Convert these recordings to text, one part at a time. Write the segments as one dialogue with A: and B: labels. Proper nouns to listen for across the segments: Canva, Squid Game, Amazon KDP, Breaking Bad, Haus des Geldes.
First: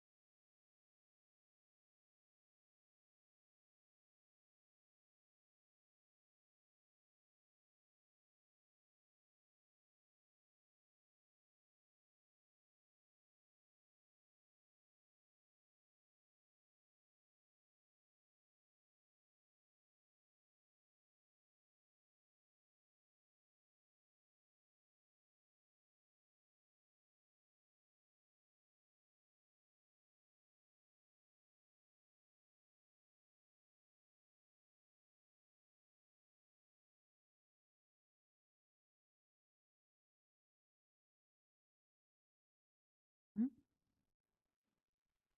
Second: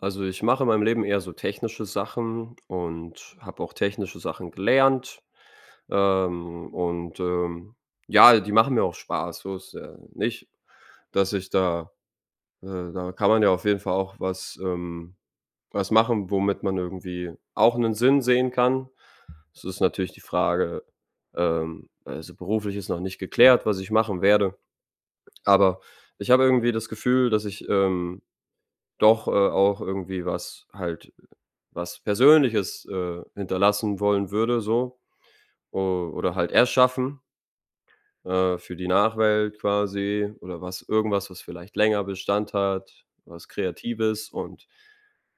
A: Also, ich mache in meinem Leben eher so technische Sachen und habe auch technische Sachen gelernt. Ähm, und, ähm, ja, die machen mir auch Spaß, so ist ja nicht, dass ich da da kann man ja auf jeden Fall auch was, was machen, womit man irgendwie auch einen Sinn sehen kann. Es ist natürlich die Frage, also, beruflich ist noch nicht geklärt, was ich machen werde, aber ich habe irgendwie das Gefühl, dass ich doch, auch irgendwie was halt was Persönliches, hinterlassen wollen würde so o oder halt erschaffen, für die Nachwelt quasi oder was irgendwas, was vielleicht länger Bestand hat, was
B: Mhm,
A: Kreatives und,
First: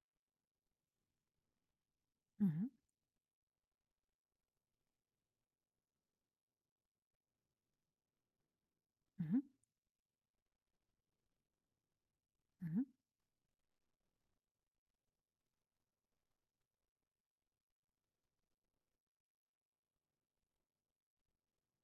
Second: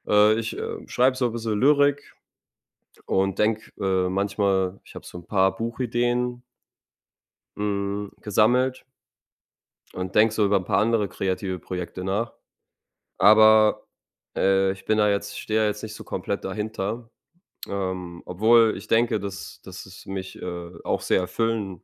A: schreibe so ein bisschen Lyrik
B: mhm,
A: und denke, manchmal ich habe so ein paar Buchideen, gesammelt
B: mhm,
A: und denke so über ein paar andere kreative Projekte nach.
B: mhm,
A: Aber, ich bin da jetzt stehe da jetzt nicht so komplett dahinter. Obwohl ich denke, dass es mich, auch sehr erfüllen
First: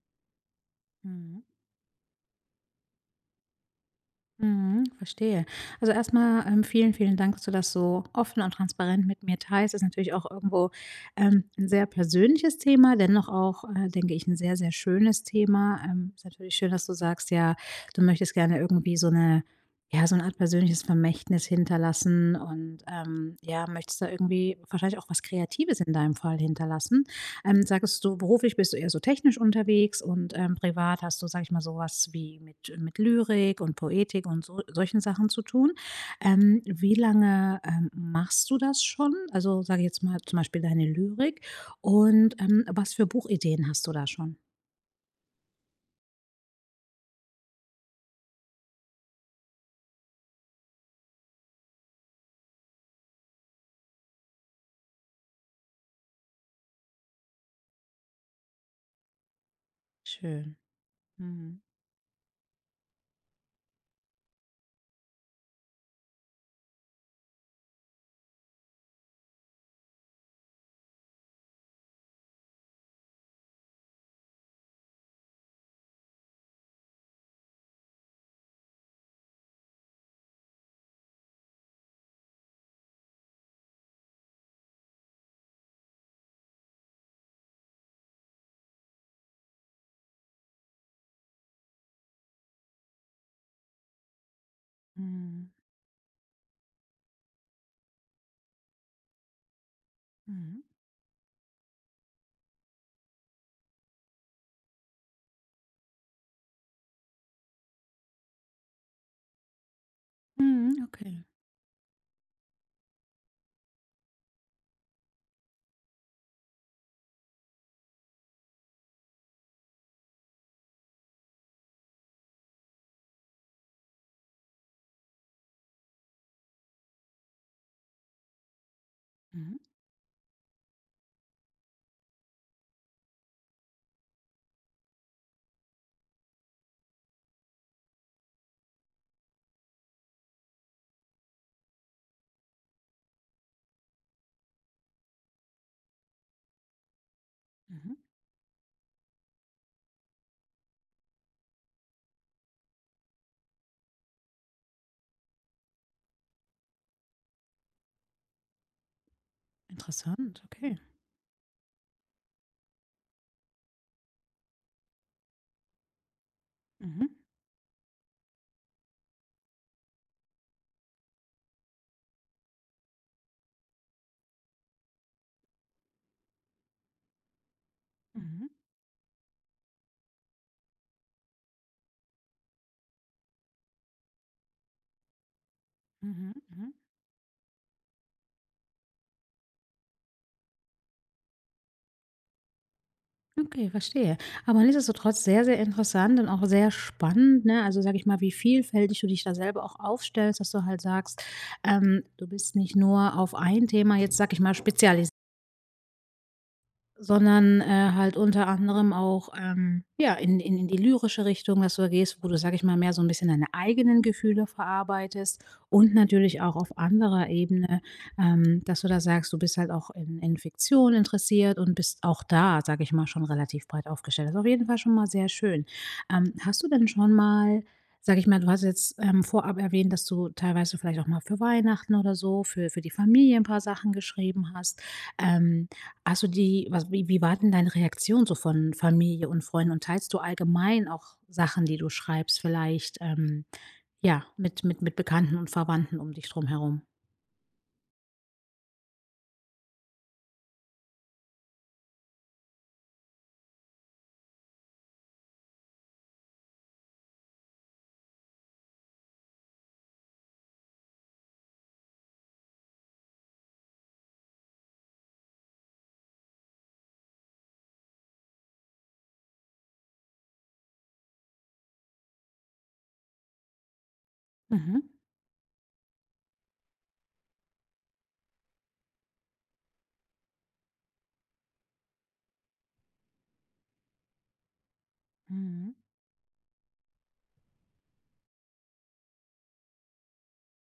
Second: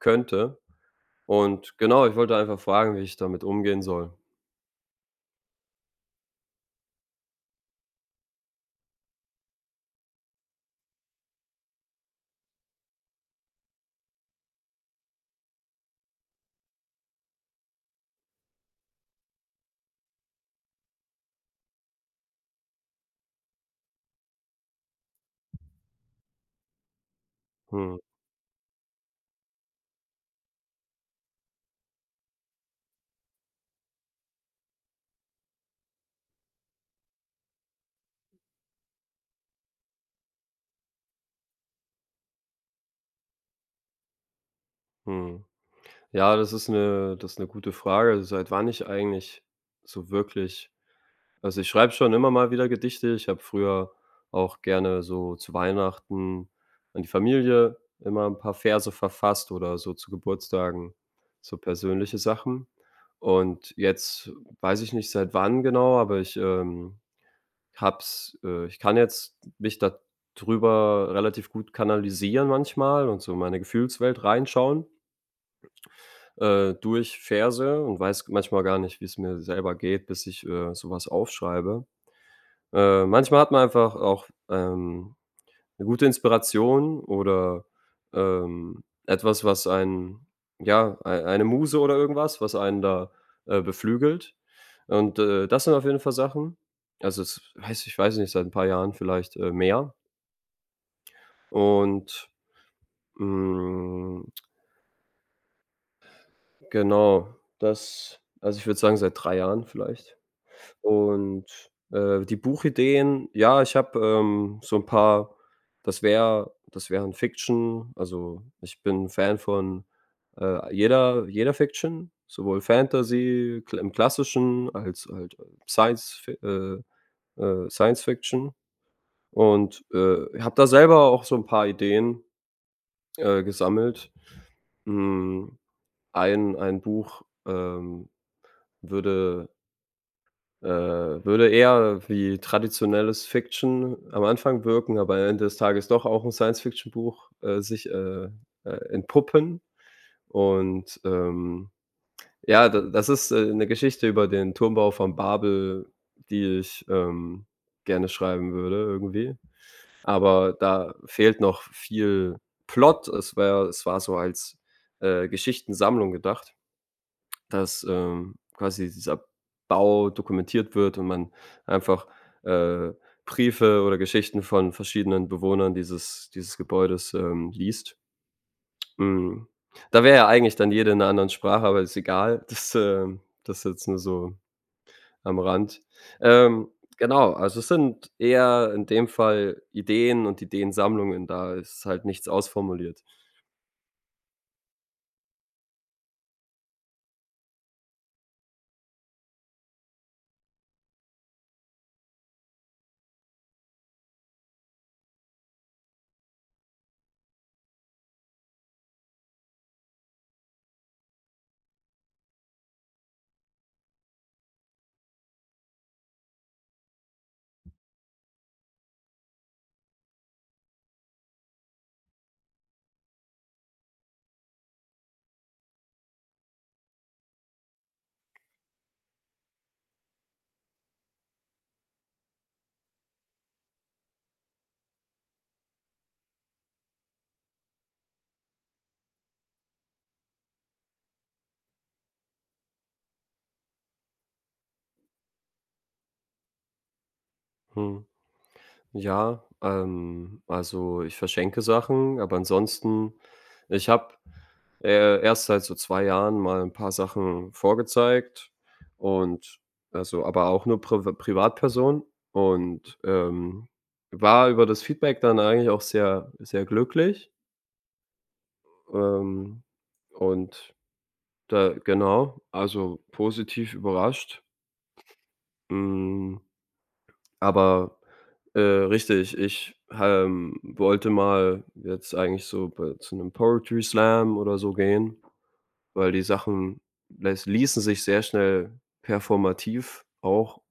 A: könnte.
B: mhm,
A: Und genau, ich wollte einfach fragen, wie ich damit umgehen soll.
B: mhm, verstehe. Also erstmal vielen, vielen Dank, dass du das so offen und transparent mit mir teilst. Ist natürlich auch irgendwo, 'n sehr persönliches Thema, dennoch auch, denke ich, ein sehr, sehr schönes Thema. Ist natürlich schön, dass du sagst, ja, du möchtest gerne irgendwie so eine, ja, so eine Art persönliches Vermächtnis hinterlassen und, ja, möchtest da irgendwie wahrscheinlich auch was Kreatives in deinem Fall hinterlassen.
A: Mhm,
B: Sagst du, beruflich bist du eher so technisch unterwegs und, privat hast du, sag ich mal, sowas wie mit Lyrik und Poetik und so solchen Sachen zu tun. Wie lange, machst du das schon? Also, sage ich jetzt mal, zum Beispiel deine Lyrik und, was für Buchideen hast du da schon?
A: mhm. Ja, das ist eine gute Frage. Seit wann ich eigentlich so wirklich. Also, ich schreibe schon immer mal wieder Gedichte. Ich habe früher auch gerne so zu Weihnachten an die Familie immer ein paar Verse verfasst oder so zu
B: Schön.
A: Geburtstagen, so
B: Mhm.
A: persönliche Sachen. Und jetzt weiß ich nicht seit wann genau, aber ich habe ich kann jetzt mich da drüber relativ gut kanalisieren manchmal und so in meine Gefühlswelt reinschauen, durch Verse und weiß manchmal gar nicht, wie es mir selber geht, bis ich, so aufschreibe. Manchmal hat man einfach auch, 'ne gute Inspiration oder, etwas, was einen ja, ei eine Muse oder irgendwas, was einen da, beflügelt. Und,
B: Mhm.
A: das sind auf jeden Fall Sachen. Also, es weiß ich weiß nicht, seit ein paar Jahren vielleicht, mehr.
B: Mhm.
A: Und, hm, genau, das also, ich würde sagen, seit 3 Jahren vielleicht.
B: Mhm. Okay.
A: Und, die Buchideen, ja, ich habe, so ein paar das wäre das wären Fiction. Also, ich bin Fan von, jeder Fiction, sowohl Fantasy kl im Klassischen als halt Science äh, Science Fiction
B: Mhm.
A: und, habe da selber auch so ein paar Ideen, gesammelt. Hm, ein ein Buch, würde würde eher wie traditionelles Fiction am Anfang wirken, aber am Ende des Tages doch auch 'n Science-Fiction-Buch,
B: Mhm.
A: entpuppen. Und, ja, da das ist, 'ne Geschichte über den Turmbau von Babel, die ich, gerne schreiben würde irgendwie.
B: Interessant,
A: Aber
B: okay.
A: da fehlt noch viel Plot. Es wär es war so als, Geschichtensammlung gedacht,
B: Mhm.
A: dass, quasi dieser Bau dokumentiert wird und man einfach, äh, Briefe oder Geschichten von verschiedenen Bewohnern dieses Gebäudes, liest.
B: Mhm.
A: Hm, Da wäre ja eigentlich dann jede in einer anderen Sprache, aber ist egal. Das das ist jetzt nur so am Rand.
B: Mhm.
A: Ähm,
B: Mhm.
A: genau, also es sind eher in dem Fall Ideen und Ideensammlungen da. Ist halt nichts ausformuliert.
B: Okay, verstehe. Aber nichtsdestotrotz sehr, sehr interessant und auch sehr spannend, ne? Also sage ich mal, wie vielfältig du dich da selber auch aufstellst, dass du halt sagst, du bist nicht nur auf ein Thema jetzt, sage ich mal, spezialisiert. Sondern, halt unter anderem auch, ja, in die lyrische Richtung, dass du da gehst, wo du, sag ich mal, mehr so ein bisschen deine eigenen Gefühle verarbeitest und natürlich auch auf anderer Ebene, dass du da sagst, du bist halt auch in Fiktion interessiert und bist auch da, sag ich mal, schon relativ breit aufgestellt. Das ist auf jeden Fall schon mal sehr schön. Hast du denn schon mal sag ich mal, du hast jetzt, vorab erwähnt, dass du teilweise vielleicht auch mal für Weihnachten oder so, für die Familie ein paar Sachen geschrieben hast. Ähm, also, die was wie war denn deine Reaktion so von Familie und Freunden? Und teilst du allgemein auch Sachen, die du schreibst vielleicht, ja, mit Bekannten und Verwandten um dich drum herum?
A: Mhm. Ja, also ich verschenke Sachen, aber ansonsten ich habe, erst seit so 2 Jahren mal ein paar Sachen vorgezeigt und also aber auch nur Privatpersonen und, war über das Feedback dann eigentlich auch sehr, sehr glücklich, ähm, und da genau, also positiv überrascht.
B: Mhm.
A: Hm, aber richtig. Ich wollte mal jetzt eigentlich so bei zu einem Poetry Slam oder so gehen,
B: Mhm.
A: weil die Sachen läs ließen sich sehr schnell performativ auch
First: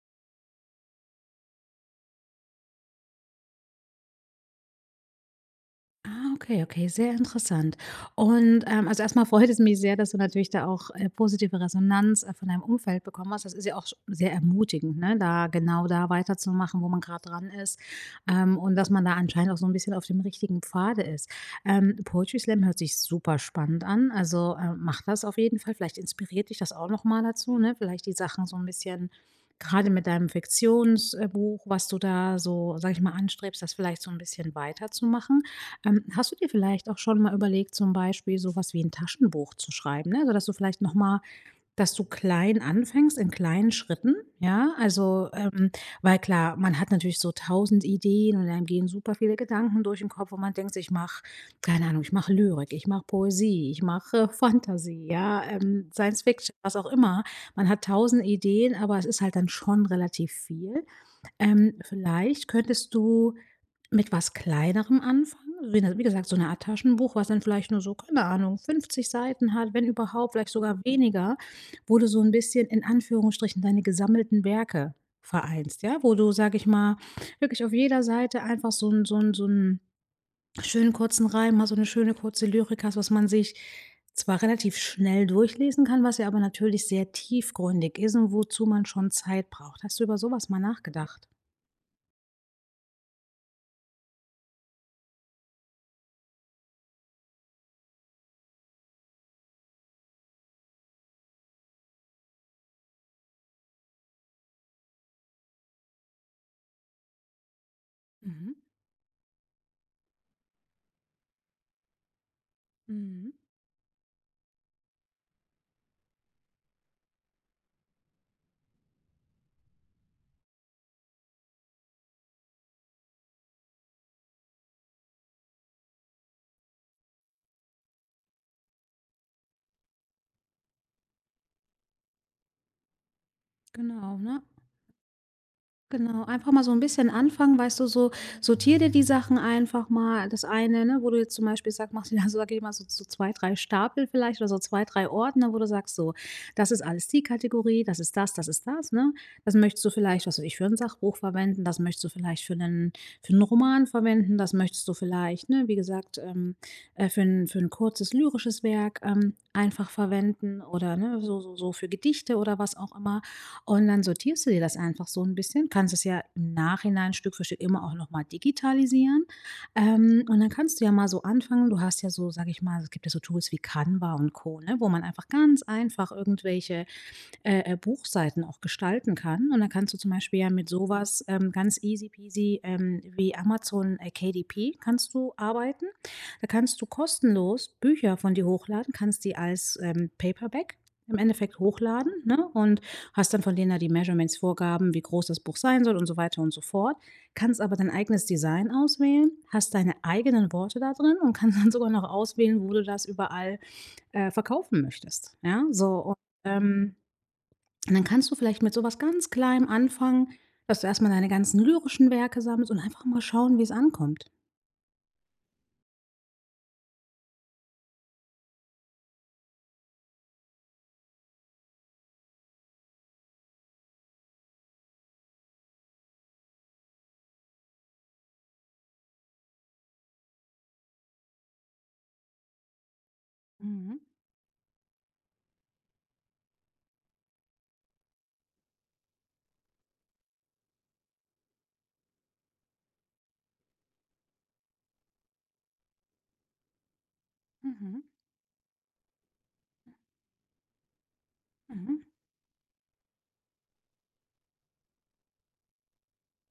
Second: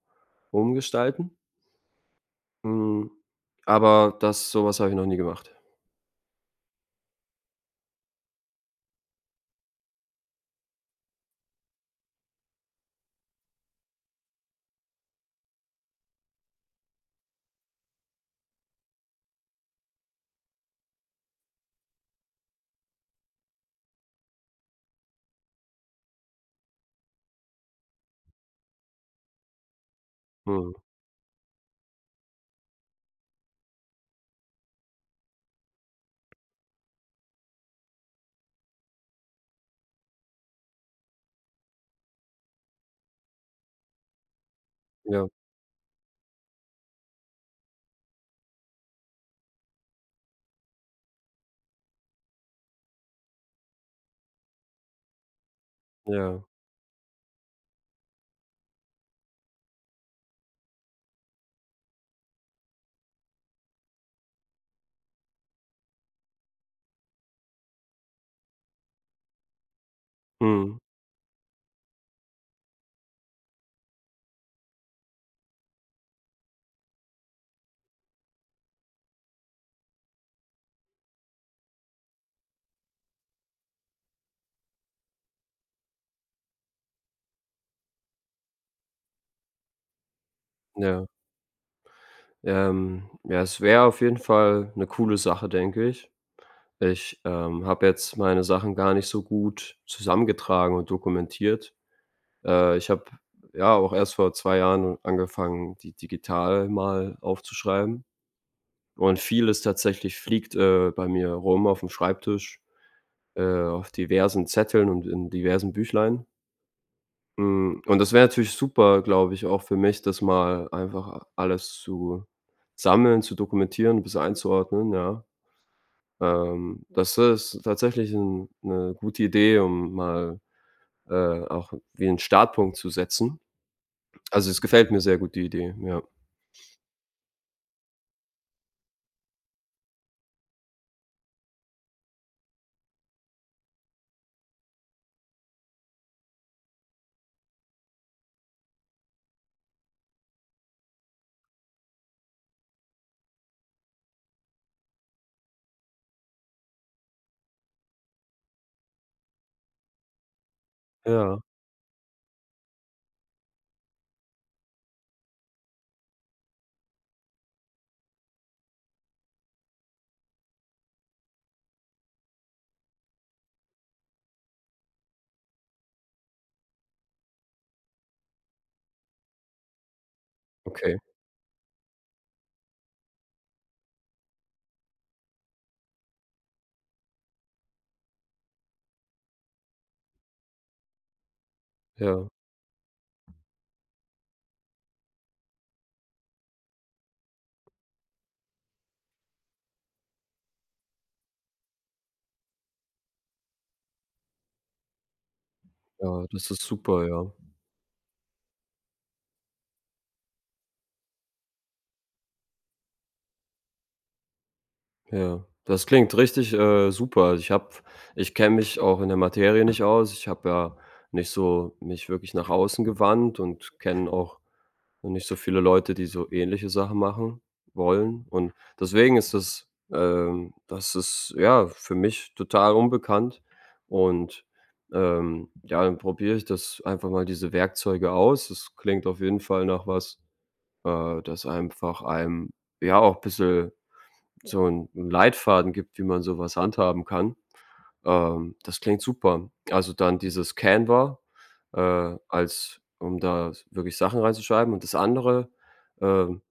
A: umgestalten. Hm, aber das sowas habe ich noch nie gemacht.
B: Ah, okay, okay, sehr interessant. Und, also, erstmal freut es mich sehr, dass du natürlich da auch, positive Resonanz, von deinem Umfeld bekommen hast. Das ist ja auch sch sehr ermutigend, ne, da genau da weiterzumachen, wo man gerade dran ist, und dass man da anscheinend auch so ein bisschen auf dem richtigen Pfade ist. Poetry Slam hört sich super spannend an, also, mach das auf jeden Fall. Vielleicht inspiriert dich das auch nochmal dazu, ne? Vielleicht die Sachen so ein bisschen gerade mit deinem
A: Mhm.
B: Fiktionsbuch, was du da so, sage ich mal, anstrebst, das vielleicht so ein bisschen weiterzumachen. Hast du dir vielleicht auch schon mal überlegt, zum Beispiel so was wie ein Taschenbuch zu schreiben, ne? Also, dass du vielleicht noch mal dass du klein anfängst, in kleinen Schritten, ja?
A: Ja,
B: Also, weil klar, man hat natürlich so tausend Ideen und dann gehen super viele Gedanken durch den Kopf und man denkt sich: „Ich mache keine Ahnung, ich mache Lyrik, ich mache Poesie, ich mache Fantasie, ja, Science
A: ja,
B: Fiction“, was auch immer. Man hat tausend Ideen, aber es ist halt dann schon relativ viel. Vielleicht könntest du mit was Kleinerem anfangen. Also, wie ne wie gesagt, so eine Art Taschenbuch, was dann vielleicht nur so, keine Ahnung, 50 Seiten hat, wenn überhaupt, vielleicht
A: mhm,
B: sogar weniger, wo du so ein bisschen in Anführungsstrichen deine gesammelten Werke vereinst, ja? Wo du, sage ich mal, wirklich auf jeder Seite einfach so 'n schönen kurzen Reim hast, so 'ne schöne kurze Lyrik hast, was man sich zwar relativ schnell durchlesen kann, was ja aber natürlich sehr tiefgründig ist und wozu man schon Zeit braucht. Hast du über sowas mal
A: ja.
B: nachgedacht?
A: Ja, es wäre auf jeden Fall eine coole Sache, denke ich. Ich habe jetzt meine Sachen gar nicht so gut zusammengetragen und dokumentiert. Ich habe ja auch erst vor 2 Jahren angefangen, die digital mal aufzuschreiben
B: Mhm,
A: und vieles tatsächlich fliegt, bei mir rum auf dem Schreibtisch,
B: mhm,
A: auf diversen Zetteln und in diversen Büchlein. Und das wäre natürlich super, glaube ich, auch für mich, das mal einfach alles zu sammeln, zu dokumentieren, bis einzuordnen, ja. Das ist tatsächlich 'n 'ne gute Idee, um mal, auch wie einen Startpunkt zu setzen.
B: genau, ne?
A: Also, es gefällt mir sehr gut, die Idee, ja.
B: Genau, einfach mal so ein bisschen anfangen, weißt du, so. Sortier dir die Sachen einfach mal. Das eine, ne, wo du jetzt zum Beispiel sagst, machst du da so, sag ich mal, so 2, 3 Stapel vielleicht oder so 2 3 Ordner, wo du sagst so: „Das ist alles die Kategorie, das ist das“, ne? Das möchtest du vielleicht, was weiß ich, für ein Sachbuch verwenden, das möchtest du vielleicht für einen Roman verwenden, das möchtest du vielleicht, ne, wie gesagt, für 'n für ein kurzes lyrisches Werk, einfach verwenden oder, ne,
A: Ja,
B: so für Gedichte oder was auch immer. Und dann sortierst du dir das einfach so ein bisschen, kannst es ja im Nachhinein Stück für Stück immer auch nochmal digitalisieren. Und dann kannst du ja mal so anfangen du hast ja so, sage ich mal es gibt ja so Tools wie Canva und Co., ne, wo man einfach ganz einfach irgendwelche Buchseiten auch gestalten kann. Und dann kannst du zum Beispiel ja mit
A: okay.
B: sowas ganz easy peasy wie Amazon KDP kannst du arbeiten. Da kannst du kostenlos Bücher von dir hochladen, kannst die als Paperback im Endeffekt hochladen,
A: Ja,
B: ne? Und hast dann von denen da die Measurements, Vorgaben, wie groß das Buch sein soll und so weiter und so fort. Kannst aber dein eigenes Design auswählen, hast deine eigenen Worte da drin und kannst dann sogar noch auswählen, wo du das überall verkaufen möchtest. Ja, so
A: ja, das ist
B: ähm,
A: super, ja.
B: und dann kannst du vielleicht mit so was ganz Kleinem anfangen, dass du erst mal deine ganzen lyrischen Werke sammelst und einfach mal schauen, wie es ankommt.
A: Ja. Das klingt richtig, super. Also, ich habe ich kenne mich auch in der Materie nicht aus. Ich habe ja nicht so mich wirklich nach außen gewandt und kenne auch nicht so viele Leute, die so ähnliche Sachen machen wollen. Und deswegen ist das, das ist, ja, für mich total unbekannt.
B: Mhm,
A: Und, ja, dann probiere ich das einfach mal diese Werkzeuge aus. Das klingt auf jeden Fall nach was. Das einfach einem, ja, auch ein bisschen so 'n Leitfaden gibt, wie man so was handhaben kann.
B: mhm,
A: Das klingt super. Also, dann dieses Canva,
B: mhm,
A: als um da s wirklich Sachen reinzuschreiben und das andere, ähm,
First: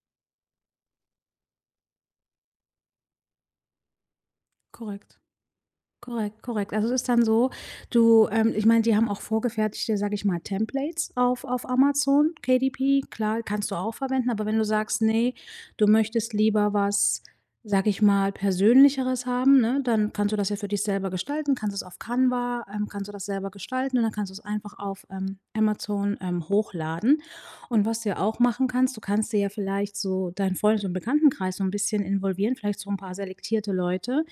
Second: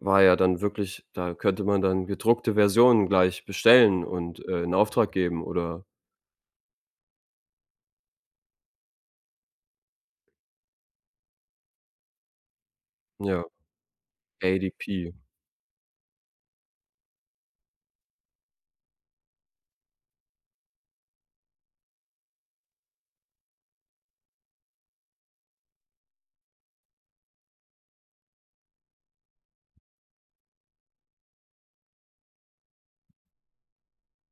A: war ja dann wirklich, da könnte man dann gedruckte Versionen gleich bestellen und, in Auftrag
B: korrekt.
A: geben oder
B: Korrekt, korrekt. Also, es ist dann so, du ich meine, die haben auch vorgefertigte, sage ich mal, Templates auf Amazon, KDP. Klar,
A: ja,
B: kannst du auch verwenden, aber wenn du
A: ADP.
B: sagst: nee du möchtest lieber was, sage ich mal, Persönlicheres haben“, ne, dann kannst du das ja für dich selber gestalten, kannst es auf Canva kannst du das selber gestalten und dann kannst du es einfach auf, Amazon, hochladen. Und was du ja auch machen kannst, du kannst dir ja vielleicht so deinen Freundes und Bekanntenkreis so ein bisschen involvieren, vielleicht so ein paar selektierte Leute,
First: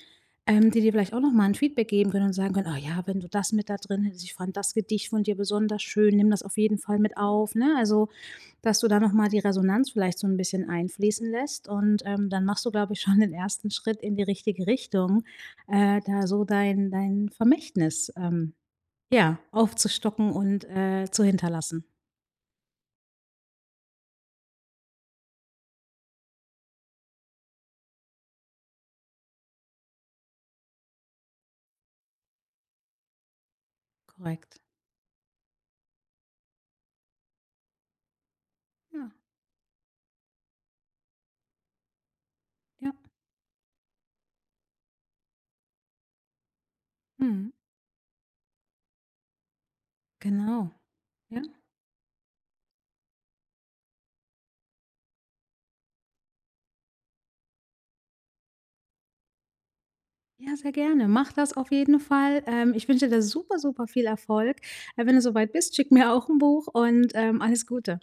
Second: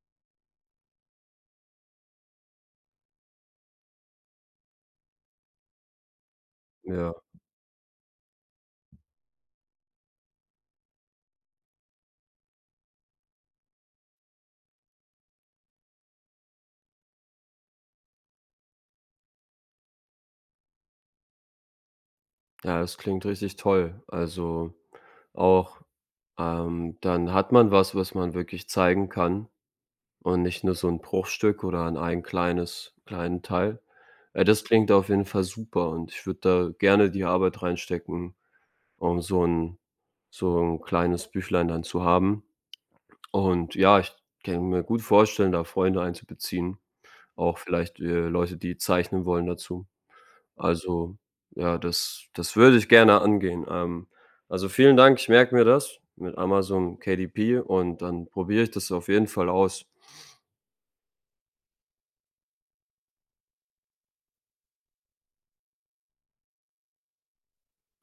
B: die dir vielleicht auch noch mal 'n Feedback geben können und sagen können: „Oh ja, wenn du das mit da drin hättest ich fand das Gedicht von dir besonders schön, nimm das auf jeden Fall mit
A: Ja.
B: auf“, ne? Also, dass du da noch mal die Resonanz vielleicht so ein bisschen einfließen lässt und, dann machst du, glaube ich, schon den ersten Schritt in die richtige Richtung, da so dein Vermächtnis, ja, aufzustocken und, zu hinterlassen.
A: Ja, das klingt richtig toll. Also, auch. Dann hat man was, was man wirklich zeigen kann und nicht nur so 'n Bruchstück oder an ein kleines kleinen Teil.
B: Korrekt.
A: Das klingt auf jeden Fall super und ich würde da gerne die Arbeit reinstecken,
B: Ja,
A: um so 'n kleines Büchlein dann zu haben.
B: ja.
A: Und ja, ich kann mir gut vorstellen, da Freunde einzubeziehen,
B: Mhm.
A: auch vielleicht, Leute, die zeichnen wollen dazu.
B: Genau.
A: Also,
B: Ja.
A: ja, das das würde ich gerne angehen. Also, vielen Dank. Ich merke mir das mit Amazon KDP und dann probiere ich das auf jeden Fall aus.
B: Ja, sehr gerne. Mach das auf jeden Fall. Ich wünsche dir da super, super viel Erfolg. Wenn du soweit bist, schick mir auch ein Buch und, alles Gute.